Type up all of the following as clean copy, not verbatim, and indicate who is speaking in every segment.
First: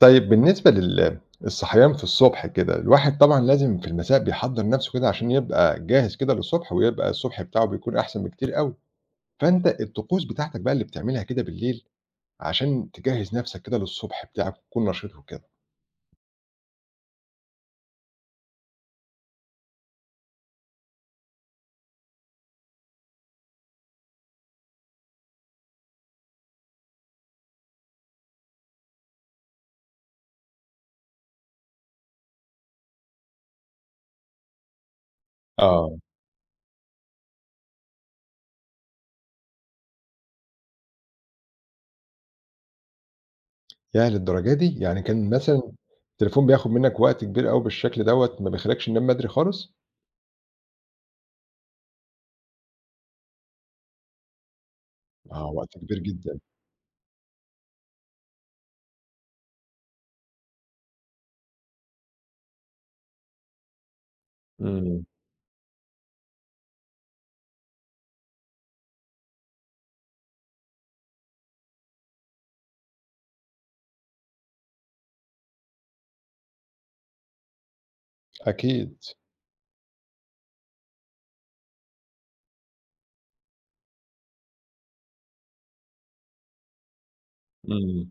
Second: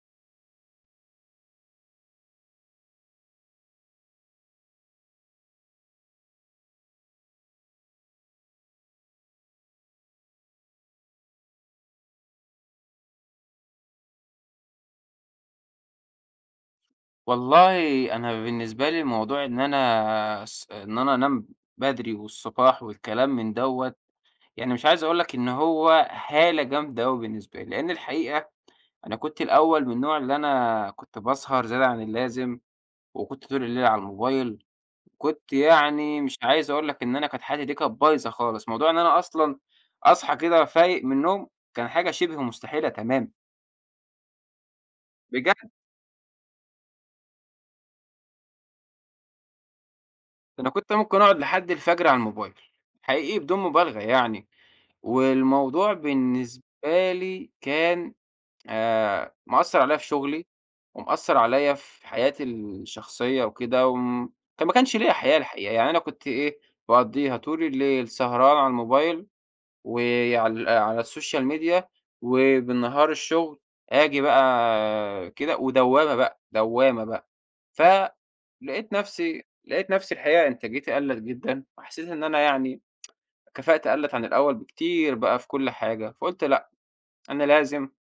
Speaker 1: طيب بالنسبة الصحيان في الصبح كده، الواحد طبعًا لازم في المساء بيحضّر نَفْسه كده عشان يبقى جاهز كده للصبح، ويبقى الصبح بتاعه بيكون أحسن بكتير أوي، فأنت الطقوس بتاعتك بقى اللي بتعملها كده بالليل، عشان تجهّز نَفْسك كده للصبح بتاعك وتكون نشيط وكده.
Speaker 2: والله أنا بالنسبة لي موضوع إن أنا إن أنا أنام بدري والصباح والكلام من دوّة، يعني مش عايز أقول لك إن هو هالة جامدة أوي بالنسبة لي، لإن الحقيقة أنا كنت الأول من النوع اللي أنا كنت باسهر زيادة عن اللازم، وكنت طول الليل على الموبايل، كنت
Speaker 1: آه،
Speaker 2: يعني مش عايز أقول لك إن أنا كانت حياتي دي كانت بايظة خالص. موضوع إن أنا أصلًا أصحى كده فايق من النوم كان حاجة شبه مستحيلة تمامًا،
Speaker 1: ياه للدرجة دي! يعني كان
Speaker 2: بجد.
Speaker 1: مثلًا التليفون بياخُد منّك وقت كبير أوي بالشكل دوّة، ما بيخلّيكش تنام بدري خالص؟
Speaker 2: أنا كنت ممكن أقعد لحد الفجر على الموبايل، حقيقي بدون مبالغة يعني.
Speaker 1: آه، وقت
Speaker 2: والموضوع
Speaker 1: كبير جدًا.
Speaker 2: بالنسبة لي كان مأثّر عليَّ في شغلي، ومأثّر عليَّ في حياتي الشخصية وكده، وم كان ما كانش
Speaker 1: إمم،
Speaker 2: ليّا حياة الحقيقة، يعني أنا كنت إيه، باقضّيها طول الليل سهران على الموبايل على السوشيال ميديا، وبالنهار الشغل، آجي بقى كده ودوّامة بقى، دوّامة بقى. فلقيت
Speaker 1: أكيد.
Speaker 2: نَفْسي لقيت نَفْسي الحقيقة إنتاجيتي قَلّت جدًا، وحسيت إن أنا يعني كفاءتي قلّت عن الأول بكتير بقى في كل حاجة، فقُلت لأ، أنا لازم
Speaker 1: إمم.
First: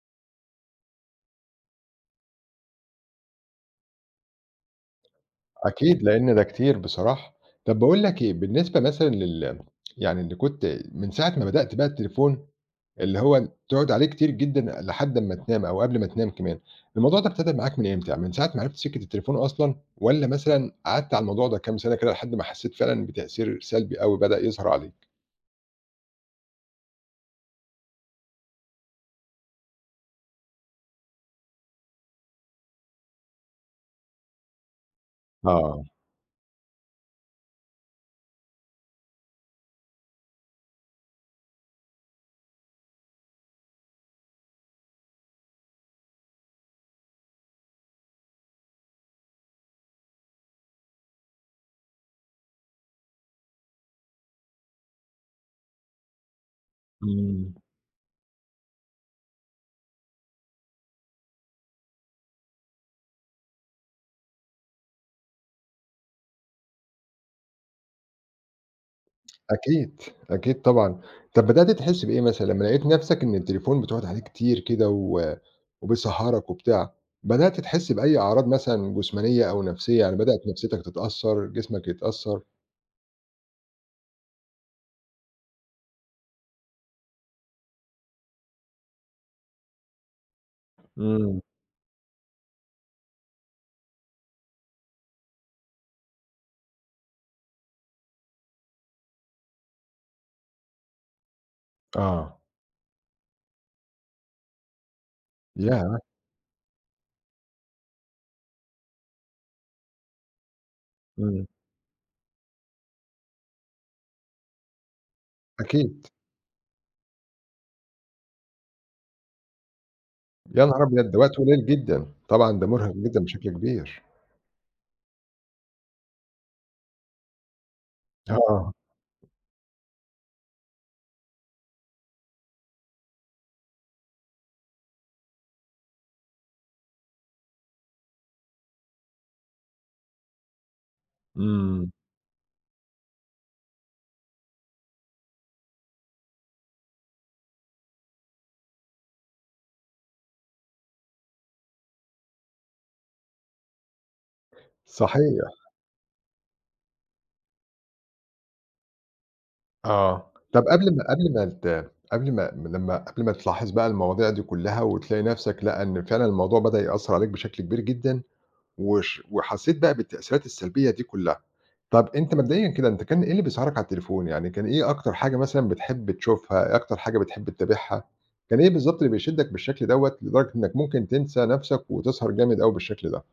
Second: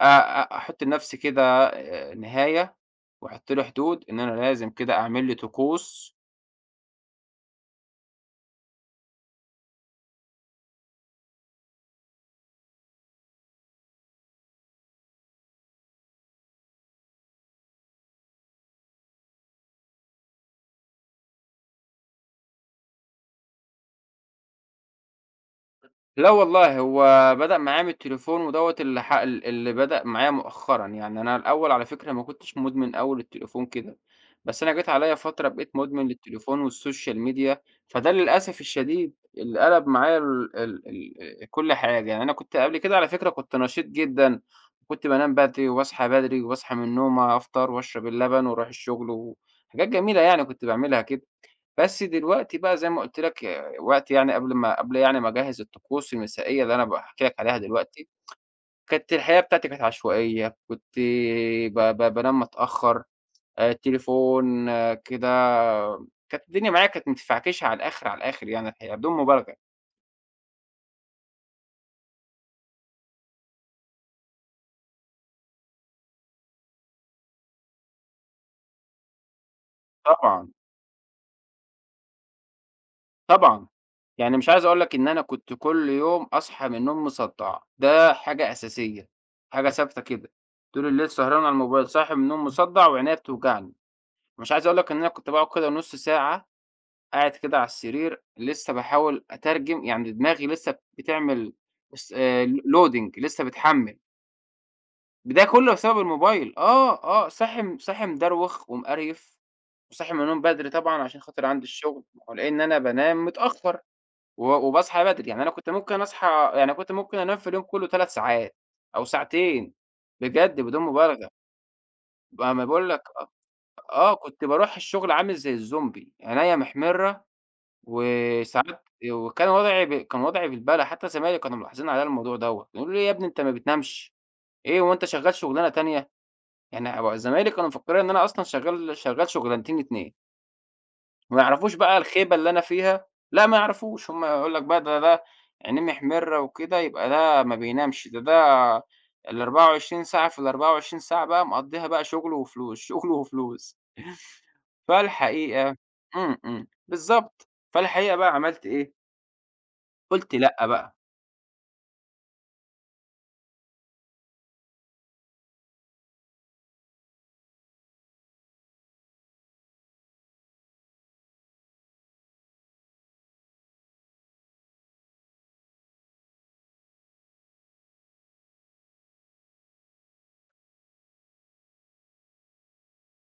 Speaker 2: أ أ أحُط لنَفْسي كده نهاية وأحُط له حدود، إن أنا لازم كده أعمل لي
Speaker 1: أكيد،
Speaker 2: طقوس.
Speaker 1: لإن ده كتير بصراحة. طب باقول لك إيه، بالنسبة مثلًا يعني اللي كنت من ساعة ما بدأت بقى التليفون اللي هو تقعد عليه كتير جدًا لحد أمّا تنام أو قبل ما تنام كمان، الموضوع ده ابتدى معاك من إمتى؟ يعني من ساعة ما عرفت سِكّة التليفون أصلًا والّا مثلًا قعدت على الموضوع ده كام سَنة كده لحد ما حسّيت فعلًا بتأثير سلبي أوي بدأ يظهر عليك؟
Speaker 2: لا والله هو بدأ معايا من التليفون ودوّة اللي ح ال اللي بدأ معايا مؤخرًا، يعني أنا الأول على فكرة ما كنتش مدمن أوي للتليفون كده، بس أنا جيت عليَّ فترة بقيت
Speaker 1: آه.
Speaker 2: مدمن للتليفون والsocial media، فده للأسف الشديد اللي قلب معايا ال كل حاجة، يعني أنا كنت قبل كده على فكرة كنت نشيط جدًا، وكنت بانام بدري وباصحى بدري، وباصحى من النوم أفطر وأشرب اللبن وأروح الشغل، وحاجات جميلة يعني كنت باعملها كده. بس دلوقتي بقى زي ما قُلت لك، وقت يعني قبل ما أجهّز الطقوس المسائية اللي أنا باحكي لك
Speaker 1: إمم.
Speaker 2: عليها دلوقتي، كانت الحياة بتاعتي كانت عشوائية، كنت ب ب بانام متأخّر، التليفون، آه كده كانت الدنيا معايا كانت متفعكشة على الآخر، على الآخر يعني الحقيقة بدون مبالغة.
Speaker 1: أكيد، أكيد طبعًا. طَب بدأتِ تحسّي بإيه مثلًا لمّا لقيتِ نَفْسِك إن التليفون بتقعد عليه كتير كده وبيسهّرك وبتاع، بدأتِ تحسّي بأي أعراض مثلًا جسمانية أو نَفْسية، يعني بدأت
Speaker 2: طبعًا،
Speaker 1: نَفْسيتك تتأثّر، جسمك يتأثّر؟
Speaker 2: طبعًا، يعني مش عايز أقول لك إن أنا كنت كل يوم أصحى من النوم مصدّع، ده حاجة أساسية، حاجة ثابتة كده، طول الليل سهران
Speaker 1: إمم،
Speaker 2: على الموبايل، صاحي من النوم مصدّع وعينيّا بتوجعني. مش عايز أقول لك إن أنا كنت باقعد كده نُص ساعة قاعد كده على السرير لسه باحاول أترجم، يعني دماغي لسه بتعمل بس،
Speaker 1: آه،
Speaker 2: loading لسه بتحمّل، ده كلّه
Speaker 1: ياه!
Speaker 2: بسبب الموبايل. آه، آه، صاحي مدروخ ومقريف، وصاحي من النوم بدري طبعًا عشان خاطر
Speaker 1: إمم،
Speaker 2: عندي الشغل، ولإن أنا بانام متأخر وباصحى بدري، يعني أنا كنت ممكن
Speaker 1: أكيد.
Speaker 2: أصحى يعني كنت ممكن أنام في اليوم كلّه 3 ساعات أو ساعتين، بجد
Speaker 1: يا
Speaker 2: بدون
Speaker 1: نهار أبيض! ده
Speaker 2: مبالغة.
Speaker 1: وقت قليل جدًا،
Speaker 2: ما
Speaker 1: طبعًا
Speaker 2: أنا
Speaker 1: ده
Speaker 2: باقول
Speaker 1: مُرهق
Speaker 2: لك،
Speaker 1: جدًا
Speaker 2: آه،
Speaker 1: بشكل كبير.
Speaker 2: آه، كنت باروح الشغل عامل زي الزومبي، عينيّا محمرة
Speaker 1: آه،
Speaker 2: وساعات وكان وضعي بالبلة، حتى زمايلي كانوا ملاحظين عليَّ الموضوع دوّة، يقولوا لي: "يا ابني أنت ما بتنامش، إيه هو أنت شغال شغلانة تانية؟" يعني هو زمايلي كانوا مفكرين إن أنا أصلًا شغال شغلانتين 2، وما يعرفوش
Speaker 1: إمم،
Speaker 2: بقى الخيبة اللي أنا فيها، لأ ما يعرفوش، هم يقول لك بقى ده عينيه محمرة وكده يبقى ده ما بينامش، ده ال24 ساعة في ال24 ساعة بقى مقضيها بقى شغل وفلوس، شغل وفلوس.
Speaker 1: صحيح.
Speaker 2: فالحقيقة، إمم، إمم، بالضبط، فالحقيقة بقى عملت إيه،
Speaker 1: آه،
Speaker 2: قُلت
Speaker 1: طب
Speaker 2: لأ
Speaker 1: قبل
Speaker 2: بقى.
Speaker 1: ما قبل ما ت قبل ما لمّا قبل ما تلاحظ بقى المواضيع دي كلّها وتلاقي نفْسك لأ، إن فعلًا الموضوع بدأ يأثّر عليك بشكل كبير جدًا، وش وحسّيت بقى بالتأثيرات السلبية دي كلّها، طب أنت مبدئيًا كده أنت كان إيه اللي بيسهرك على التليفون؟ يعني كان إيه أكتر حاجة مثلًا بتحب تشوفها، إيه أكتر حاجة بتحب تتابعها؟ كان إيه بالضبط اللي بيشدّك بالشكل دوّة لدرجة إنك ممكن تنسى نفْسك وتسهر جامد أوي بالشكل ده؟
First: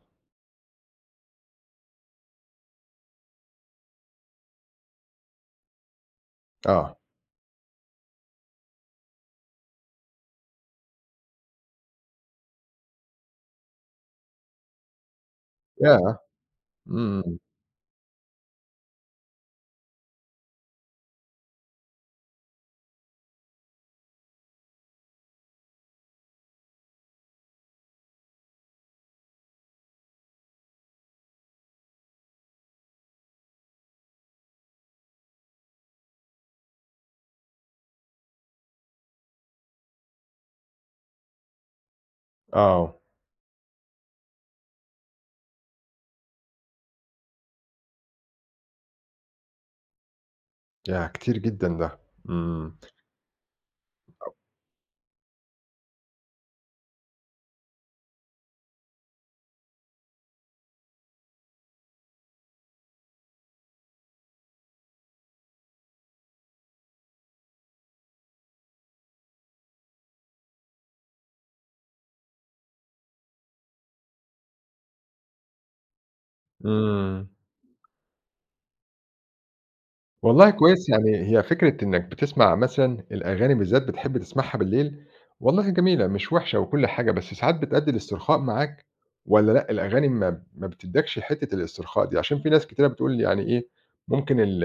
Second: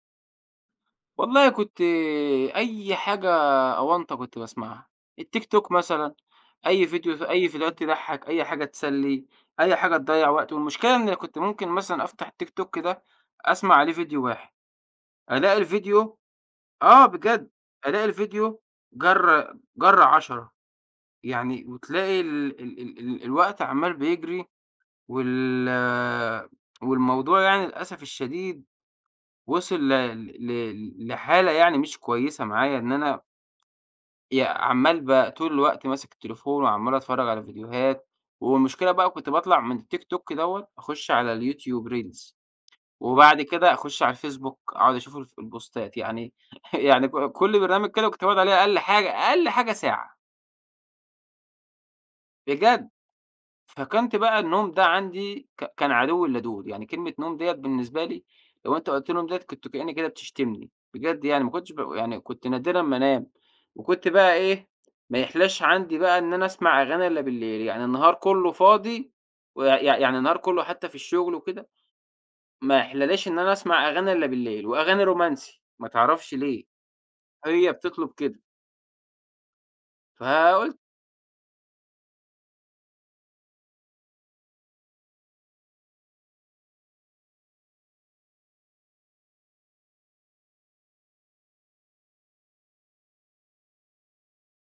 Speaker 2: والله كنت أي حاجة أونطة كنت باسمعها، التيك توك مثلًا، أي
Speaker 1: آه،
Speaker 2: فيديو، أي فيديوهات تضحّك، أي حاجة تسلّي، أي حاجة تضيّع وقت. والمشكلة إن أنا كنت ممكن مثلًا أفتح التيك توك ده أسمع عليه فيديو واحد، ألاقي
Speaker 1: ياه!
Speaker 2: الفيديو، آه
Speaker 1: إمم،
Speaker 2: بجد، ألاقي الفيديو جَر جَر 10 يعني وتلاقي ال الوقت عمّال بيجري وال والموضوع يعني للأسف الشديد وصل ل ل لحالة يعني مش كويسة معايا، إن أنا يا عمّال طول الوقت ماسك التليفون وعمّال أتفرّج على فيديوهات. والمشكلة بقى كنت باطلع من التيك توك دوّة أخُش على اليوتيوب reels،
Speaker 1: آه،
Speaker 2: وبعد كده أخُش على الفيسبوك أقعد أشوف الف البوستات، يعني يعني كل برنامج كده كنت باقعد عليه أقل حاجة، أقل حاجة ساعة،
Speaker 1: ياه! كتير جدًا ده، إمم،
Speaker 2: بجد. فكنت بقى النوم ده عندي كان عدوي اللدود، يعني كلمة نوم ديّة بالنسبة لي لو أنت قُلت لهم ديّة كنت كإن كده بتشتمني، بجد يعني ما كنتش ب يعني كنت نادرًا ما أنام. وكنت بقى إيه، ما يحلاش عندي بقى إن أنا أسمع أغاني إلا بالليل، يعني النهار كلّه فاضي ويع يع يعني النهار كلّه حتى في الشغل وكده، ما يحلاليش إن أنا أسمع أغاني إلا بالليل، وأغاني رومانسي، ما تعرفش ليه،
Speaker 1: إمم.
Speaker 2: هي بتطلب كده.
Speaker 1: والله
Speaker 2: فقُلت،
Speaker 1: كويس، يعني هي فكرة إنّك بتسمع مثلًا الأغاني بالذات بتحب تسمعها بالليل، والله جميلة مش وحشة وكل حاجة، بس ساعات بتأدي للاسترخاء معاك والّا لأ، الأغاني ما بتدّيكش حتّة الاسترخاء دي؟ عشان في ناس كتيرة بتقول يعني إيه، ممكن ال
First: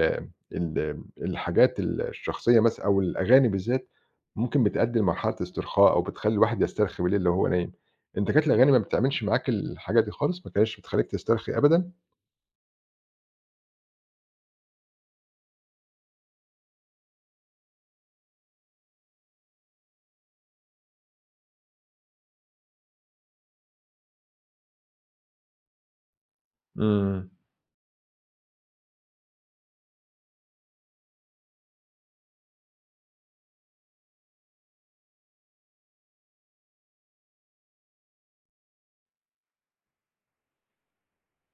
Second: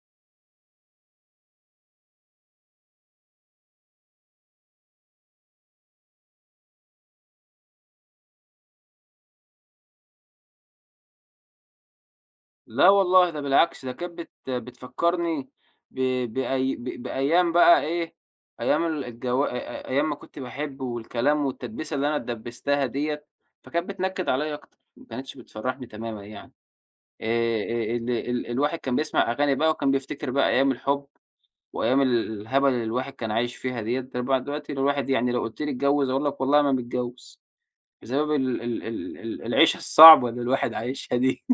Speaker 1: ال الحاجات الشخصية مثلًا أو الأغاني بالذات، ممكن بتأدي لمرحلة استرخاء أو بتخلّي الواحد يسترخي بالليل لو هو نايم، أنت كانت الأغاني ما بتعملش معاك الحاجة دي خالص، ما كانتش بتخلّيك تسترخي أبدًا؟
Speaker 2: لا والله ده بالعكس، ده كانت بتفكّرني ب بأي بأيام بقى إيه، أيام ال الجو أيام ما كنت باحبه والكلام والتدبيسة اللي أنا اتدبستها ديّة، فكانت بتنكد عليَّ أكتر، ما كانتش بتفرّحني تمامًا يعني. آآ
Speaker 1: إمم.
Speaker 2: ال ال الواحد كان بيسمع أغاني بقى وكان بيفتكر بقى أيام الحُب وأيام ال الهبل اللي الواحد كان عايش فيها ديّة، طبعًا دلوقتي الواحد يعني لو قُلت لي اتجوّز، هاقول لك والله ما متجوّز، بسبب ال العيشة الصعبة اللي الواحد عايشها دي.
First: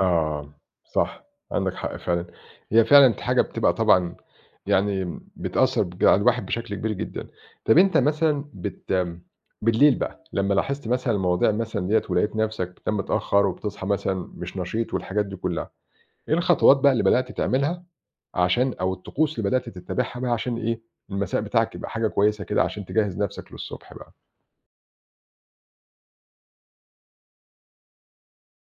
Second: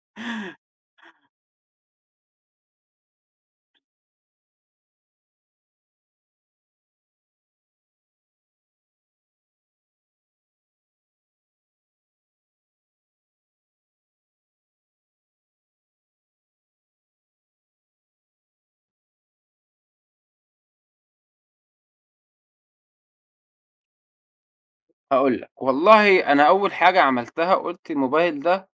Speaker 1: آه، صح، عندك حق فعلًا. هي فعلًا حاجة بتبقى طبعًا يعني بتأثّر على الواحد بشكل كبير جدًا. طَب أنت مثلًا بت بالليل بقى، لمّا لاحظت مثلًا المواضيع مثلًا ديّة ولقيت نَفْسك بتنام متأخّر وبتصحى مثلًا مش نشيط والحاجات دي كُلّها، إيه الخطوات بقى اللي بدأت تعملها عشان أو الطقوس اللي بدأت تتّبعها بقى عشان إيه، المساء بتاعك يبقى حاجة كويسة كده عشان تجهّز نَفْسك للصبح بقى؟
Speaker 2: هاقول لك، والله أنا أول حاجة عملتها قُلت الموبايل ده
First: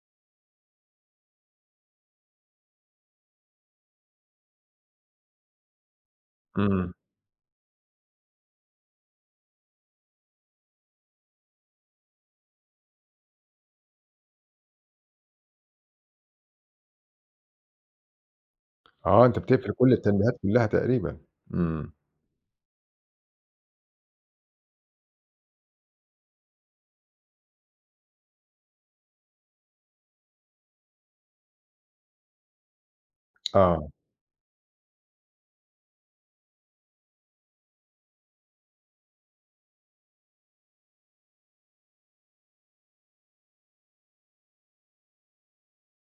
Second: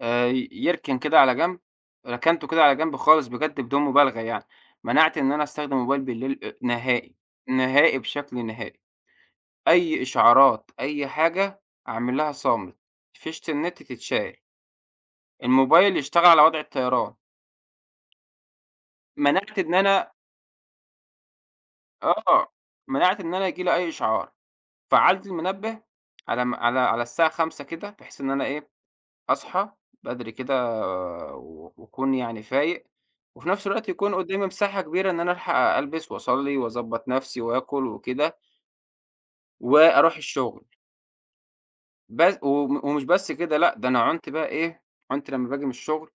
Speaker 2: آآ يركن كده على جنب، ركنته كده على جنب خالص بجد بدون مبالغة يعني، منعت إن أنا أستخدم موبايل بالليل
Speaker 1: إمم.
Speaker 2: نهائي، نهائي بشكل نهائي، أي إشعارات، أي حاجة أعمل لها صامت، فيشة النت تتشال، الموبايل يشتغل على وضع الطيران.
Speaker 1: آه، أنت
Speaker 2: منعت
Speaker 1: بتقفل
Speaker 2: إن
Speaker 1: كل
Speaker 2: أنا،
Speaker 1: التنبيهات كُلّها تقريبًا. إمم.
Speaker 2: آه، منعت إن أنا ييجي لي أي إشعار، فعّلت المنبه على م على على الساعة 05:00 كده بحيث إن أنا إيه أصحى بدري كده وأكون يعني فايق، وفي نفس الوقت
Speaker 1: آه،
Speaker 2: يكون قدّامي مساحة كبيرة إن أنا ألحق ألبس وأصلّي وأضبّط نفسي وآكل وكده، وأروح الشغل. بس وم ومش بس كده لأ، ده أنا عُنت بقى إيه، عُنت لمّا باجي من الشغل،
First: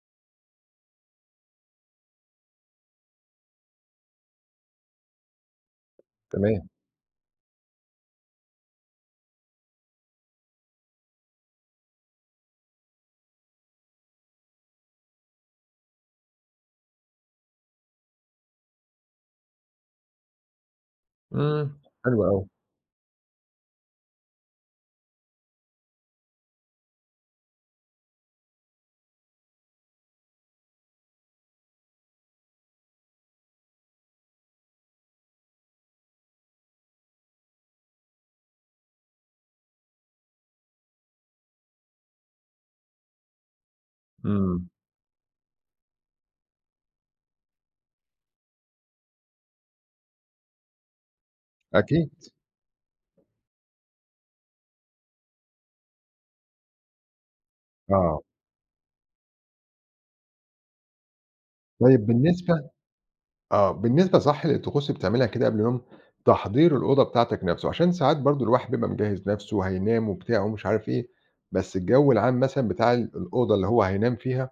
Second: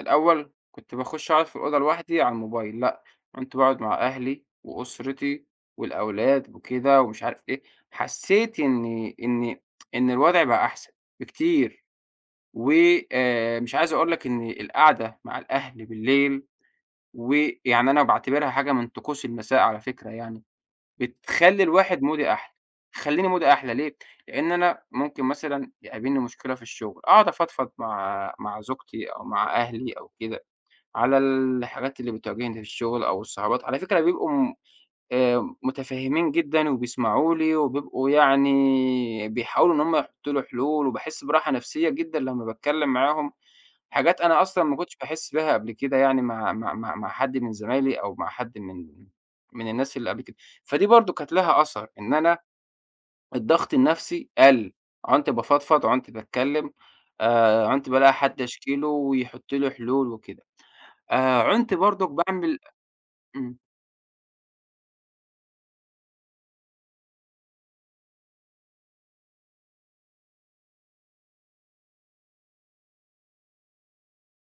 Speaker 2: الأول كنت باخش أقعد في الأوضة لوحدي على الموبايل، لأ، عُنت باقعد مع أهلي وأسرتي والأولاد
Speaker 1: تمام.
Speaker 2: وكده ومش عارف إيه، حسّيت إني إن الوضع بقى أحسن بكتير. و مش عايز أقول لك إن القعدة مع الأهل بالليل ويعني أنا باعتبرها حاجة من طقوس المساء على فكرة يعني، بتخلّي
Speaker 1: إمم،
Speaker 2: الواحد
Speaker 1: حلو
Speaker 2: مودي
Speaker 1: أوي،
Speaker 2: أحلى، بتخلّيني مودي أحلى ليه؟ لإن أنا ممكن مثلًا يقابلني مشكلة في الشغل، أقعد أفضفض مع زوجتي أو مع أهلي أو كده، على الحاجات اللي بتواجهني في الشغل أو الصعوبات، على فكرة بيبقوا متفهمين جدًا وبيسمعوا لي وبيبقوا يعني بيحاولوا إن هم يحطّوا لي حلول، وباحس براحة نفسية جدًا لمّا باتكلم معاهم. حاجات أنا أصلًا
Speaker 1: إمم،
Speaker 2: ما كنتش باحس بيها قبل كده يعني مع حد من زمايلي أو مع حد من الناس اللي قبل كده، فدي برضه كانت لها أثر، إن
Speaker 1: أكيد،
Speaker 2: أنا الضغط النفسي قَل، عُنت بافضفض، عُنت باتكلم، عُنت بالاقي
Speaker 1: آه،
Speaker 2: حد أشكي له ويحط لي حلول وكده، عُنت
Speaker 1: طيب
Speaker 2: برضك باعمل،
Speaker 1: بالنسبة
Speaker 2: إمم،
Speaker 1: آه، بالنسبة صح للطقوس اللي بتعملها كده قبل النوم، تحضير الأوضة بتاعتك نفسه، عشان ساعات برضه الواحد بيبقى مجهّز نفسه وهينام وبتاع ومش عارف إيه، بس الجو العام مثلًا بتاع الأوضة اللي هو هينام فيها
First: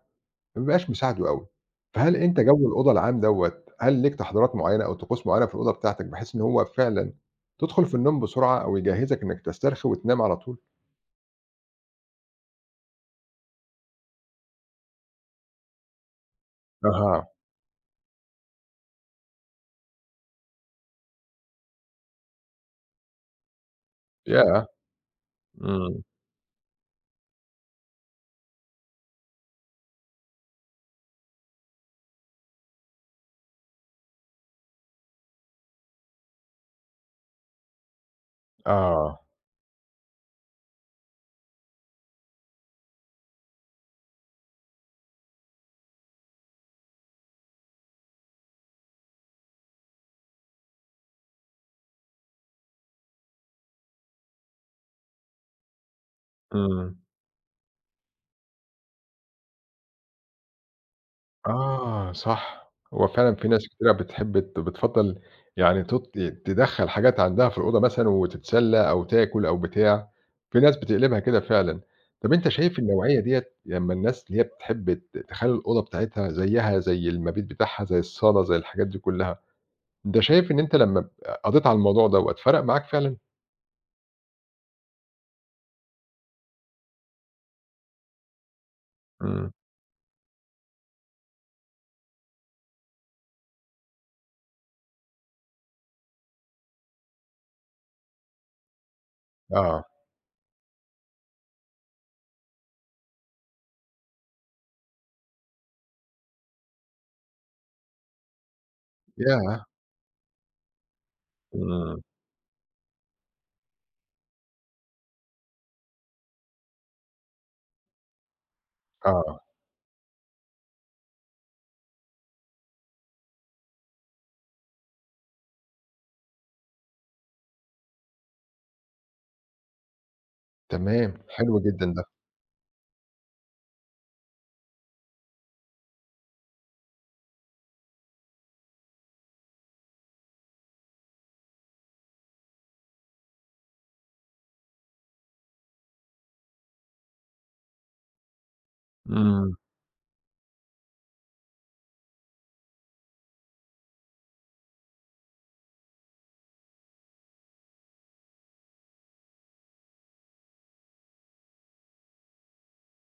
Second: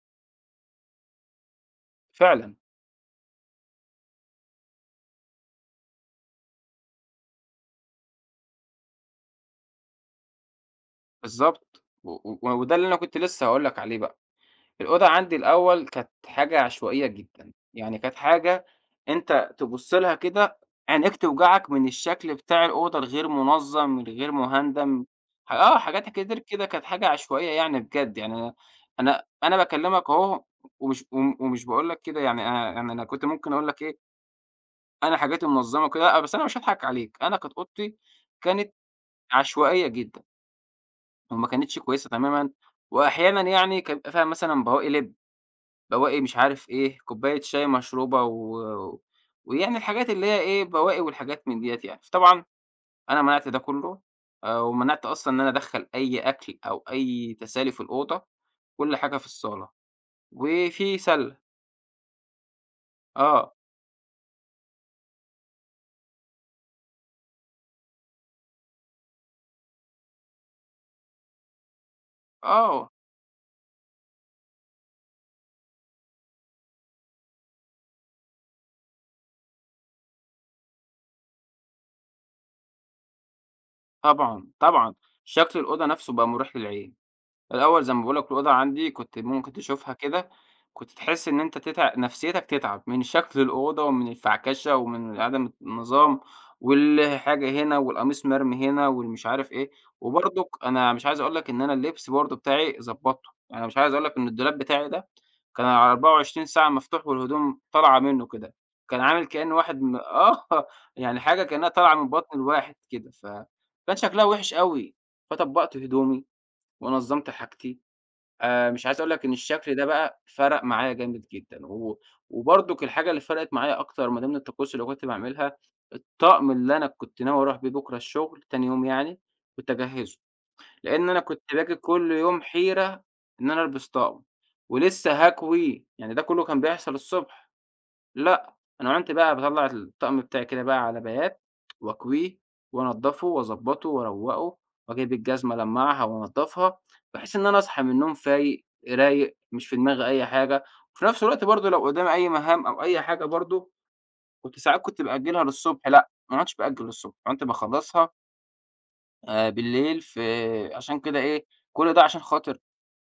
Speaker 1: ما بيبقاش مساعده أوي، فهل أنت
Speaker 2: فعلًا،
Speaker 1: جو الأوضة العام دوّة، هل ليك تحضيرات معيّنة أو طقوس معيّنة في الأوضة بتاعتك، بحيث إن هو فعلًا تدخل في النوم بسرعة أو يجهّزك إنك تسترخي وتنام على طول؟
Speaker 2: بالضبط، و و وده اللي أنا كنت لسه هاقول لك عليه بقى. الأوضة عندي الأول كانت حاجة عشوائية
Speaker 1: أها،
Speaker 2: جدًا، يعني كانت حاجة أنت تبُص لها كده عينيك توجعك من الشكل بتاع الأوضة الغير منظم، الغير
Speaker 1: ياه!
Speaker 2: مهندم، ح آه
Speaker 1: إمم،
Speaker 2: حاجات كتير كده كانت حاجة عشوائية يعني بجد، يعني أنا باكلمك أهو ومش باقول لك كده يعني أنا يعني أنا كنت ممكن أقول لك إيه، أنا حاجاتي منظمة كده، لأ بس أنا مش هاضحك عليك، أنا كانت أوضتي كانت
Speaker 1: آه،
Speaker 2: عشوائية جدًا، وما كانتش كويسة تمامًا، وأحيانًا يعني كان بيبقى فيها مثلًا بواقي لِب. بواقي مش عارف إيه، كوباية شاي مشروبة و ويعني الحاجات اللي هي إيه، بواقي والحاجات من ديّة يعني. فطبعًا أنا منعت ده كُلّه، ومنعت أصلًا إن أنا أدخّل أي أكل أو
Speaker 1: إمم.
Speaker 2: أي تسالي في الأوضة، كل حاجة في الصالة. وفي سَلّة،
Speaker 1: آه صح، هو فعلًا في
Speaker 2: آه،
Speaker 1: ناس كتيرة بتحب بتفضّل يعني تدخّل حاجات عندها في الأوضة مثلًا وتتسلّى أو تاكل أو بتاع، في ناس بتقلبها كده فعلًا. طَب أنت شايف
Speaker 2: آه،
Speaker 1: النوعية ديّة لمّا الناس اللي هي بتحب تخلّي الأوضة بتاعتها زيّها زي المبيت بتاعها، زي الصالة، زي الحاجات دي كلّها، أنت شايف إن أنت لمّا قضيت على الموضوع دوّة فرَق معاك فعلًا؟
Speaker 2: طبعًا، طبعًا. شكل الأوضة نَفْسه بقى مُريح للعين. الأول زي ما باقول لك الأوضة عندي كنت
Speaker 1: إمم،
Speaker 2: ممكن تشوفها كده، كنت تحس إن أنت نفسيتك تتعب من شكل الأوضة ومن الفعكشة ومن عدم النظام، والحاجة هنا والقميص مرمي هنا والمش عارف إيه،
Speaker 1: آه،
Speaker 2: وبرضك أنا مش عايز أقول لك إن أنا اللبس برضه بتاعي ضبطته، أنا مش عايز أقول لك إن الدولاب بتاعي ده كان على 24 ساعة مفتوح والهدوم طالعة منه كده، كان عامل كأن
Speaker 1: ياه!
Speaker 2: واحد م آه يعني حاجة كأنها طالعة
Speaker 1: إمم،
Speaker 2: من بطن الواحد كده، فكان شكلها وِحِش أوي، فطبّقت هدومي ونظّمت حاجتي. مش عايز أقول لك إن
Speaker 1: آه،
Speaker 2: الشكل ده بقى فرَق معايا جامد جدًا، و وبرضُك الحاجة اللي فرقت معايا أكتر ما ضمن الطقوس اللي كنت باعملها، الطقم اللي أنا كنت ناوي أروح بيه بُكرة الشغل، تاني يوم يعني، كنت أجهّزه، لإن
Speaker 1: تمام،
Speaker 2: أنا كنت
Speaker 1: حلو
Speaker 2: باجي
Speaker 1: جدًا ده،
Speaker 2: كل يوم حيرة إن أنا ألبس طقم، ولسه هاكوي، يعني ده كلّه كان بيحصل الصبح. لأ، أنا كنت بقى باطلّع الطقم بتاعي كده بقى على بيات وأكويه وأنضّفه وأضبّطه وأروّقه وأجيب الجزمة ألمّعها وأنضّفها، بحيث إن أنا أصحى من النوم فايق، رايق،
Speaker 1: إمم،
Speaker 2: مش في دماغي أي حاجة، وفي نفس الوقت برضه لو قدامي أي مهام أو أي حاجة برضه كنت ساعات كنت بأجّلها للصبح لأ، ما عُدتش باأجّل للصبح، كنت باخلّصها بالليل في عشان كده إيه، كل ده عشان خاطر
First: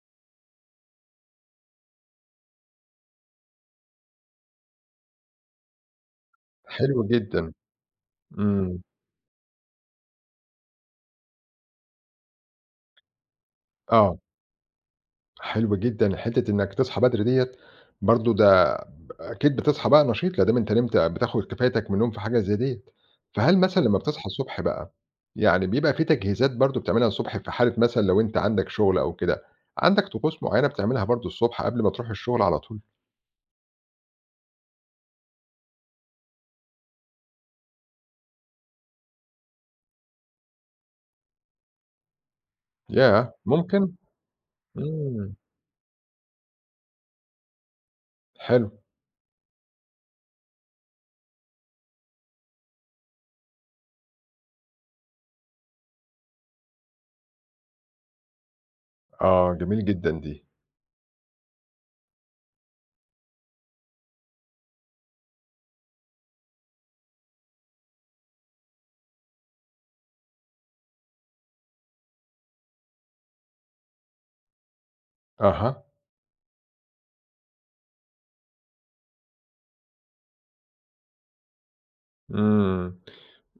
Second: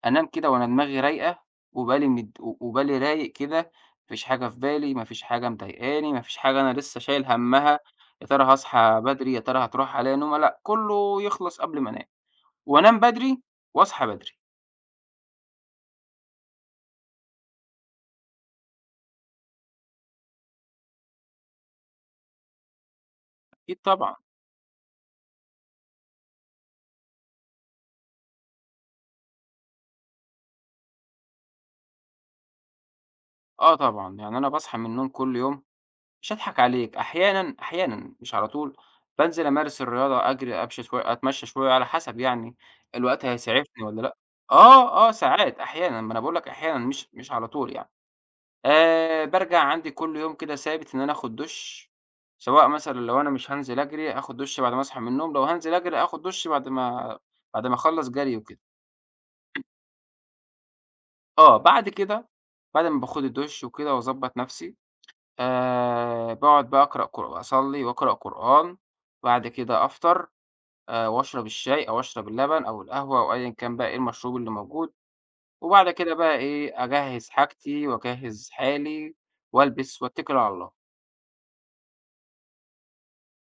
Speaker 2: أنام كده وأنا دماغي رايقة وبالي مد و وبالي رايق كده، ما فيش حاجة في بالي، ما فيش حاجة مضايقاني، ما فيش حاجة أنا لسه
Speaker 1: حلو
Speaker 2: شايل
Speaker 1: جدًا،
Speaker 2: همّها، يا ترى
Speaker 1: إمم،
Speaker 2: هاصحى بدري، يا ترى هتروح عليَّ نومة، لأ، كله يخلص قبل ما أنام، وأنام بدري وأصحى
Speaker 1: آه.
Speaker 2: بدري.
Speaker 1: حلو جدًا، حتّة إنّك تصحى بدري ديّة برضه ده أكيد بتصحى بقى نشيط، لا دام أنت نمت بتاخد كفايتك من النوم في حاجة زي ديّة، فهل
Speaker 2: أكيد
Speaker 1: مثلًا لمّا
Speaker 2: طبعًا.
Speaker 1: بتصحى الصبح بقى، يعني بيبقى في تجهيزات برضه بتعملها الصبح في حالة مثلًا لو أنت عندك شغل أو كده، عندك طقوس معيّنة بتعملها برضه الصبح قبل ما تروح الشغل على طول؟
Speaker 2: آه طبعًا، يعني أنا باصحى من النوم كل يوم مش هاضحك عليك، أحيانًا، أحيانًا مش على طول، بانزل أمارس الرياضة، أجري، أمشي شوية، أتمشى شوية، على حسب يعني الوقت
Speaker 1: ياه!
Speaker 2: هيسعفني
Speaker 1: ممكن؟
Speaker 2: والّا لأ. آه، آه،
Speaker 1: إمم،
Speaker 2: ساعات أحيانًا، ما أنا باقول لك أحيانًا مش على طول يعني.
Speaker 1: حلو،
Speaker 2: بارجع عندي كل يوم كده ثابت إن أنا آخد دُش، سواء مثلًا لو أنا مش هانزل أجري، آخد دُش بعد ما أصحى من النوم، لو هانزل أجري، آخد دُش بعد ما أخلّص جري وكده.
Speaker 1: آه، جميل جدًا دي،
Speaker 2: آه، بعد كده، بعد ما باخد الدُش وكده وأضبّط نفسي، باقعد بقى أقرأ قر أصلّي وأقرأ قرآن، بعد كده أفطر، وأشرب الشاي أو أشرب اللبن أو القهوة أو أيًا كان بقى إيه المشروب اللي موجود،
Speaker 1: أها،
Speaker 2: وبعد كده بقى إيه، أجهّز حاجتي وأجهّز حالي وألبس وأتّكل على الله.
Speaker 1: إمم،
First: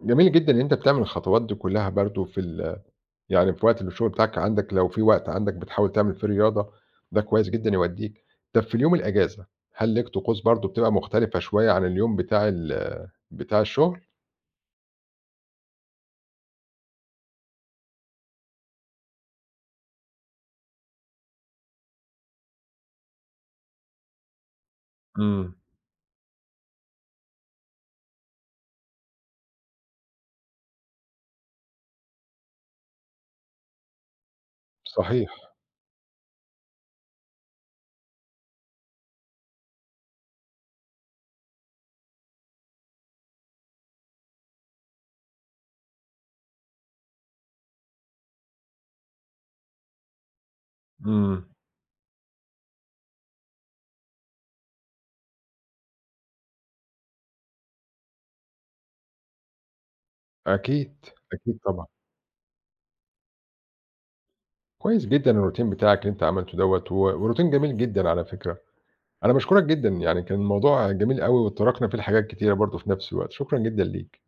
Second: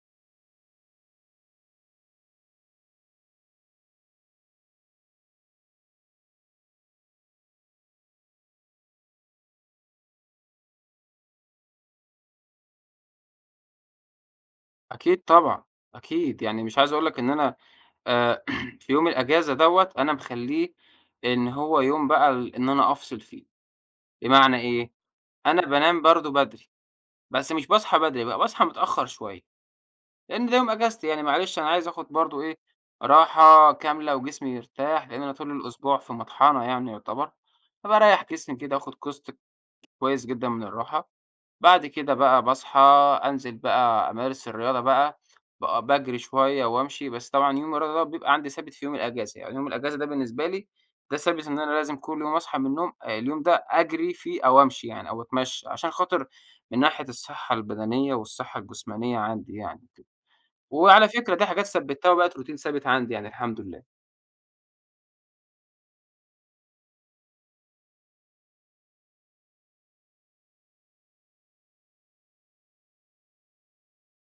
Speaker 1: جميل جدًا إن أنت بتعمل الخطوات دي كلّها برضه في يعني في وقت الشغل بتاعك عندك لو في وقت عندك بتحاول تعمل فيه رياضة، ده كويس جدًا يودّيك. طب في اليوم الأجازة، هل ليك طقوس برضه بتبقى مختلفة شوية عن اليوم بتاع بتاع الشغل؟
Speaker 2: أكيد طبعًا، أكيد. يعني مش عايز أقول لك إن أنا آآ في يوم الأجازة دوّة أنا مخلّيه إن هو يوم بقى إن أنا أفصل فيه، بمعنى إيه،
Speaker 1: إمم،
Speaker 2: أنا بانام برضه بدري، بس مش باصحى بدري بقى، باصحى متأخّر شوية. لإن ده يوم إجازتي يعني معلش أنا عايز آخُد برضه إيه، راحة كاملة وجسمي يرتاح، لإن
Speaker 1: صحيح،
Speaker 2: أنا طول الأسبوع في مطحنة يعني يُعتبر، فباريّح جسمي كده آخُد قِسط كويس جدًا من الراحة، بعد كده بقى باصحى أنزل بقى أمارس الرياضة بقى، باجري شوية وأمشي، بس طبعًا يوم الرياضة ده بيبقى عندي ثابت في يوم الإجازة، يعني يوم الإجازة ده بالنسبة لي ده
Speaker 1: إمم،
Speaker 2: ثابت إن أنا لازم كل يوم أصحى من النوم، اليوم ده أجري فيه أو أمشي يعني أو أتمشّى، عشان خاطر من ناحية الصحة البدنية والصحة الجسمانية عندي يعني.
Speaker 1: أكيد،
Speaker 2: وعلى فكرة دي
Speaker 1: أكيد
Speaker 2: حاجات
Speaker 1: طبعًا.
Speaker 2: ثبّتها وبقت روتين ثابت عندي يعني الحمد لله.
Speaker 1: كويس جدًا الروتين بتاعك اللي أنت عملته دوّة، وروتين جميل جدًا على فكرة. أنا باشكرك جدًا، يعني كان الموضوع جميل أوي واتطرقنا فيه لحاجات كتيرة برضه في نفس الوقت، شكرًا جدًا ليك.